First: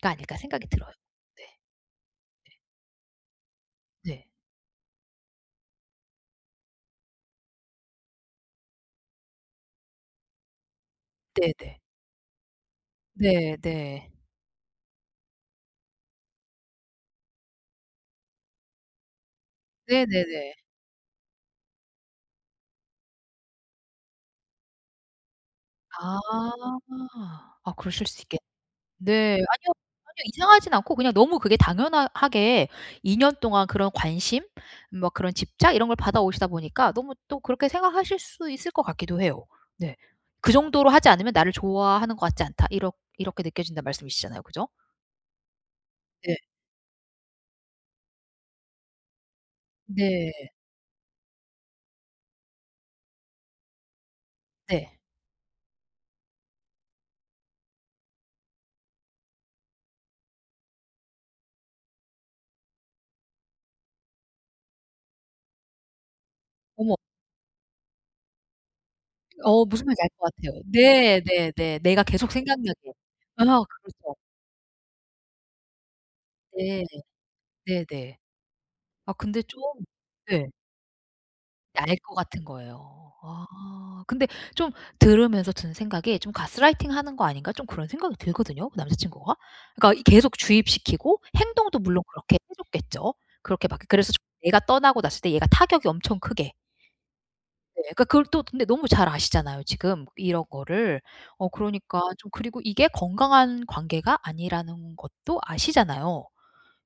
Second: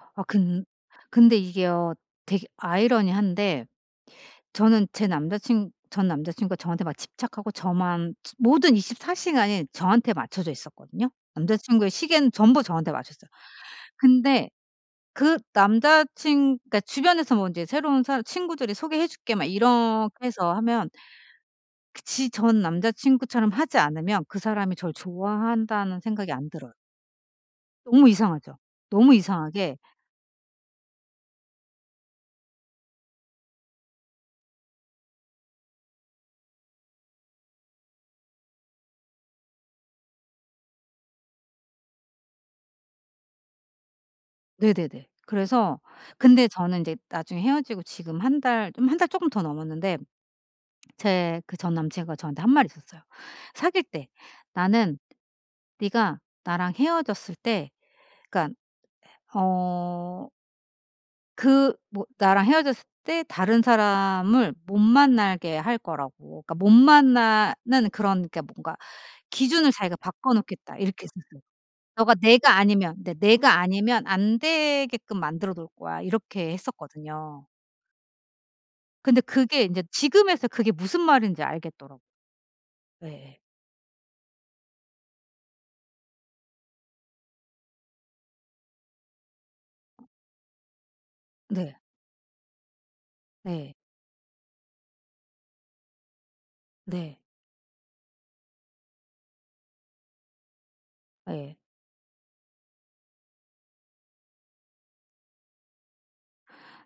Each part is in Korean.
'가 아 아닐까.' 근 생각이 들어요. 근데 네. 이게요. 되게 네. 아이러니한데 네. 저는 제 남자 친 전 남자 친구가 저한테 막 집착하고 저만 치 모든 24 시간이 저한테 맞춰져 있었거든요. 남자 네네. 친구의 시계는 전부 저한테 맞췄어요. 네 네. 근데 그 남자 친 그러니까 주변에서 뭐 이제 새로운 사람 친구들이 "소개해 줄게." 막 이렇게 해서 네네네. 하면 그 지 전 남자 친구처럼 하지 않으면 그 사람이 절 좋아한다는 아. 생각이 안 들어요. 아 그러실 너무 수 있겠 이상하죠. 너무 네 아니요, 이상하게 아니요. 이상하진 않고 그냥 너무 그게 당연하 하게 2 년 동안 그런 관심 뭐 그런 집착 이런 걸 받아오시다 보니까 너무 또 그렇게 생각하실 수 있을 것 같기도 해요. 네. '그 정도로 하지 않으면 나를 좋아하는 것 같지 않다.' 이렇 이렇게 느껴진다는 말씀이시잖아요. 그죠? 네네네. 그래서 네. 근데 저는 이제 나중에 헤어지고 지금 1 달 좀 1 달 쪼끔 더 넘었는데 네. 제 그 전 남자 친구가 저한테 한 말이 있었어요. 사귈 때 네. 나는 네가 나랑 헤어졌을 때 그러니까 헤 어 그 뭐 나랑 헤어졌을 때 다른 사람을 못 만나게 할 거라고. 그러니까 못 어머. 만나는 그런 그러니까 뭔가 어 기준을 무슨 자기가 말인지 알 것 바꿔 같아요. 놓겠다 이렇게 네 했었어요. 네네. 내가 너가 계속 내가 생각나게. 아니면 "내 아 내가 아니면 그렇죠. 안 되게끔 만들어 놓을 거야." 이렇게 네. 했었거든요. 네네. 아 근데 근데 좀 그게 인제 예. 지금에서야 그게 무슨 말인지 알겠더라 알 것 같은 거예요. 예예. 아. 근데 좀 들으면서 드는 생각이 좀 '가스라이팅 하는 거 아닌가?' 좀 그런 생각이 들거든요 그 남자친구가. 그러니까 이 계속 주입시키고 네. 행동도 물론 그렇게 해 줬겠죠. 그렇게 네. 막 그래서 좀 내가 떠나고 났을 때 얘가 타격이 엄청 크게. 네. 네. 그 그걸 또 근데 너무 잘 아시잖아요 지금 이런 거를. 어 예. 그러니까 좀 그리고 이게 건강한 관계가 아니라는 것도 아시잖아요.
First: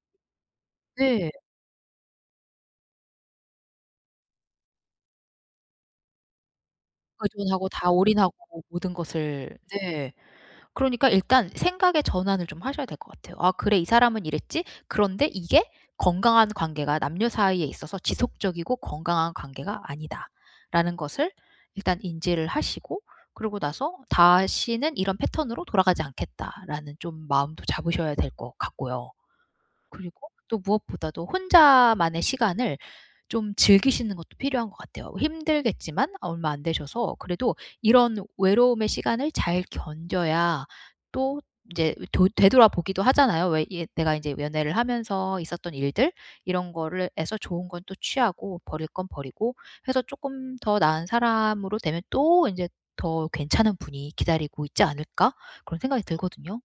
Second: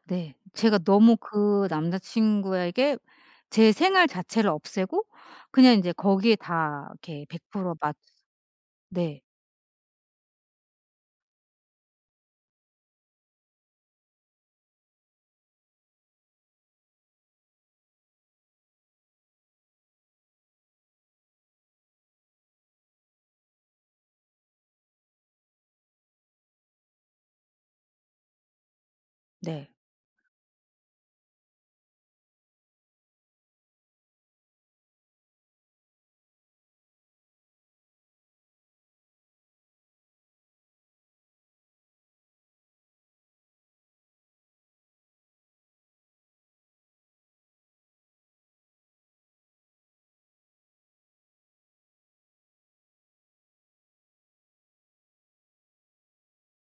네. 제가 너무 네. 그 남자 친구에게 제 생활 자체를 없애고 그냥 이제 거기에 다 이렇게 백 의존하고 프로 다 맞 올인하고 모든 네. 것을 네 그러니까 일단 생각의 전환을 좀 하셔야 될 것 같아요. '아 그래 이 사람은 이랬지? 그런데 이게 건강한 관계가 남녀 사이에 있어서 지속적이고 건강한 관계가 아니다.'라는 것을 일단 인지를 하시고 그러고 나서 '다시는 이런 패턴으로 돌아가지 않겠다.'라는 좀 마음도 잡으셔야 될 것 같고요. 네. 그리고 또 무엇보다도 혼자만의 시간을 좀 즐기시는 것도 필요한 것 같아요. 힘들겠지만 얼마 안 되셔서 그래도 이런 외로움의 시간을 잘 견뎌야 또 이제 이 돌 되돌아보기도 하잖아요 왜 예 내가 이제 연애를 하면서 있었던 일들. 이런 거를 해서 좋은 건 또 취하고 버릴 건 버리고 해서 '쪼끔 더 나은 사람으로 되면 또 인제 더 괜찮은 분이 기다리고 있지 않을까?' 그런 생각이 들거든요.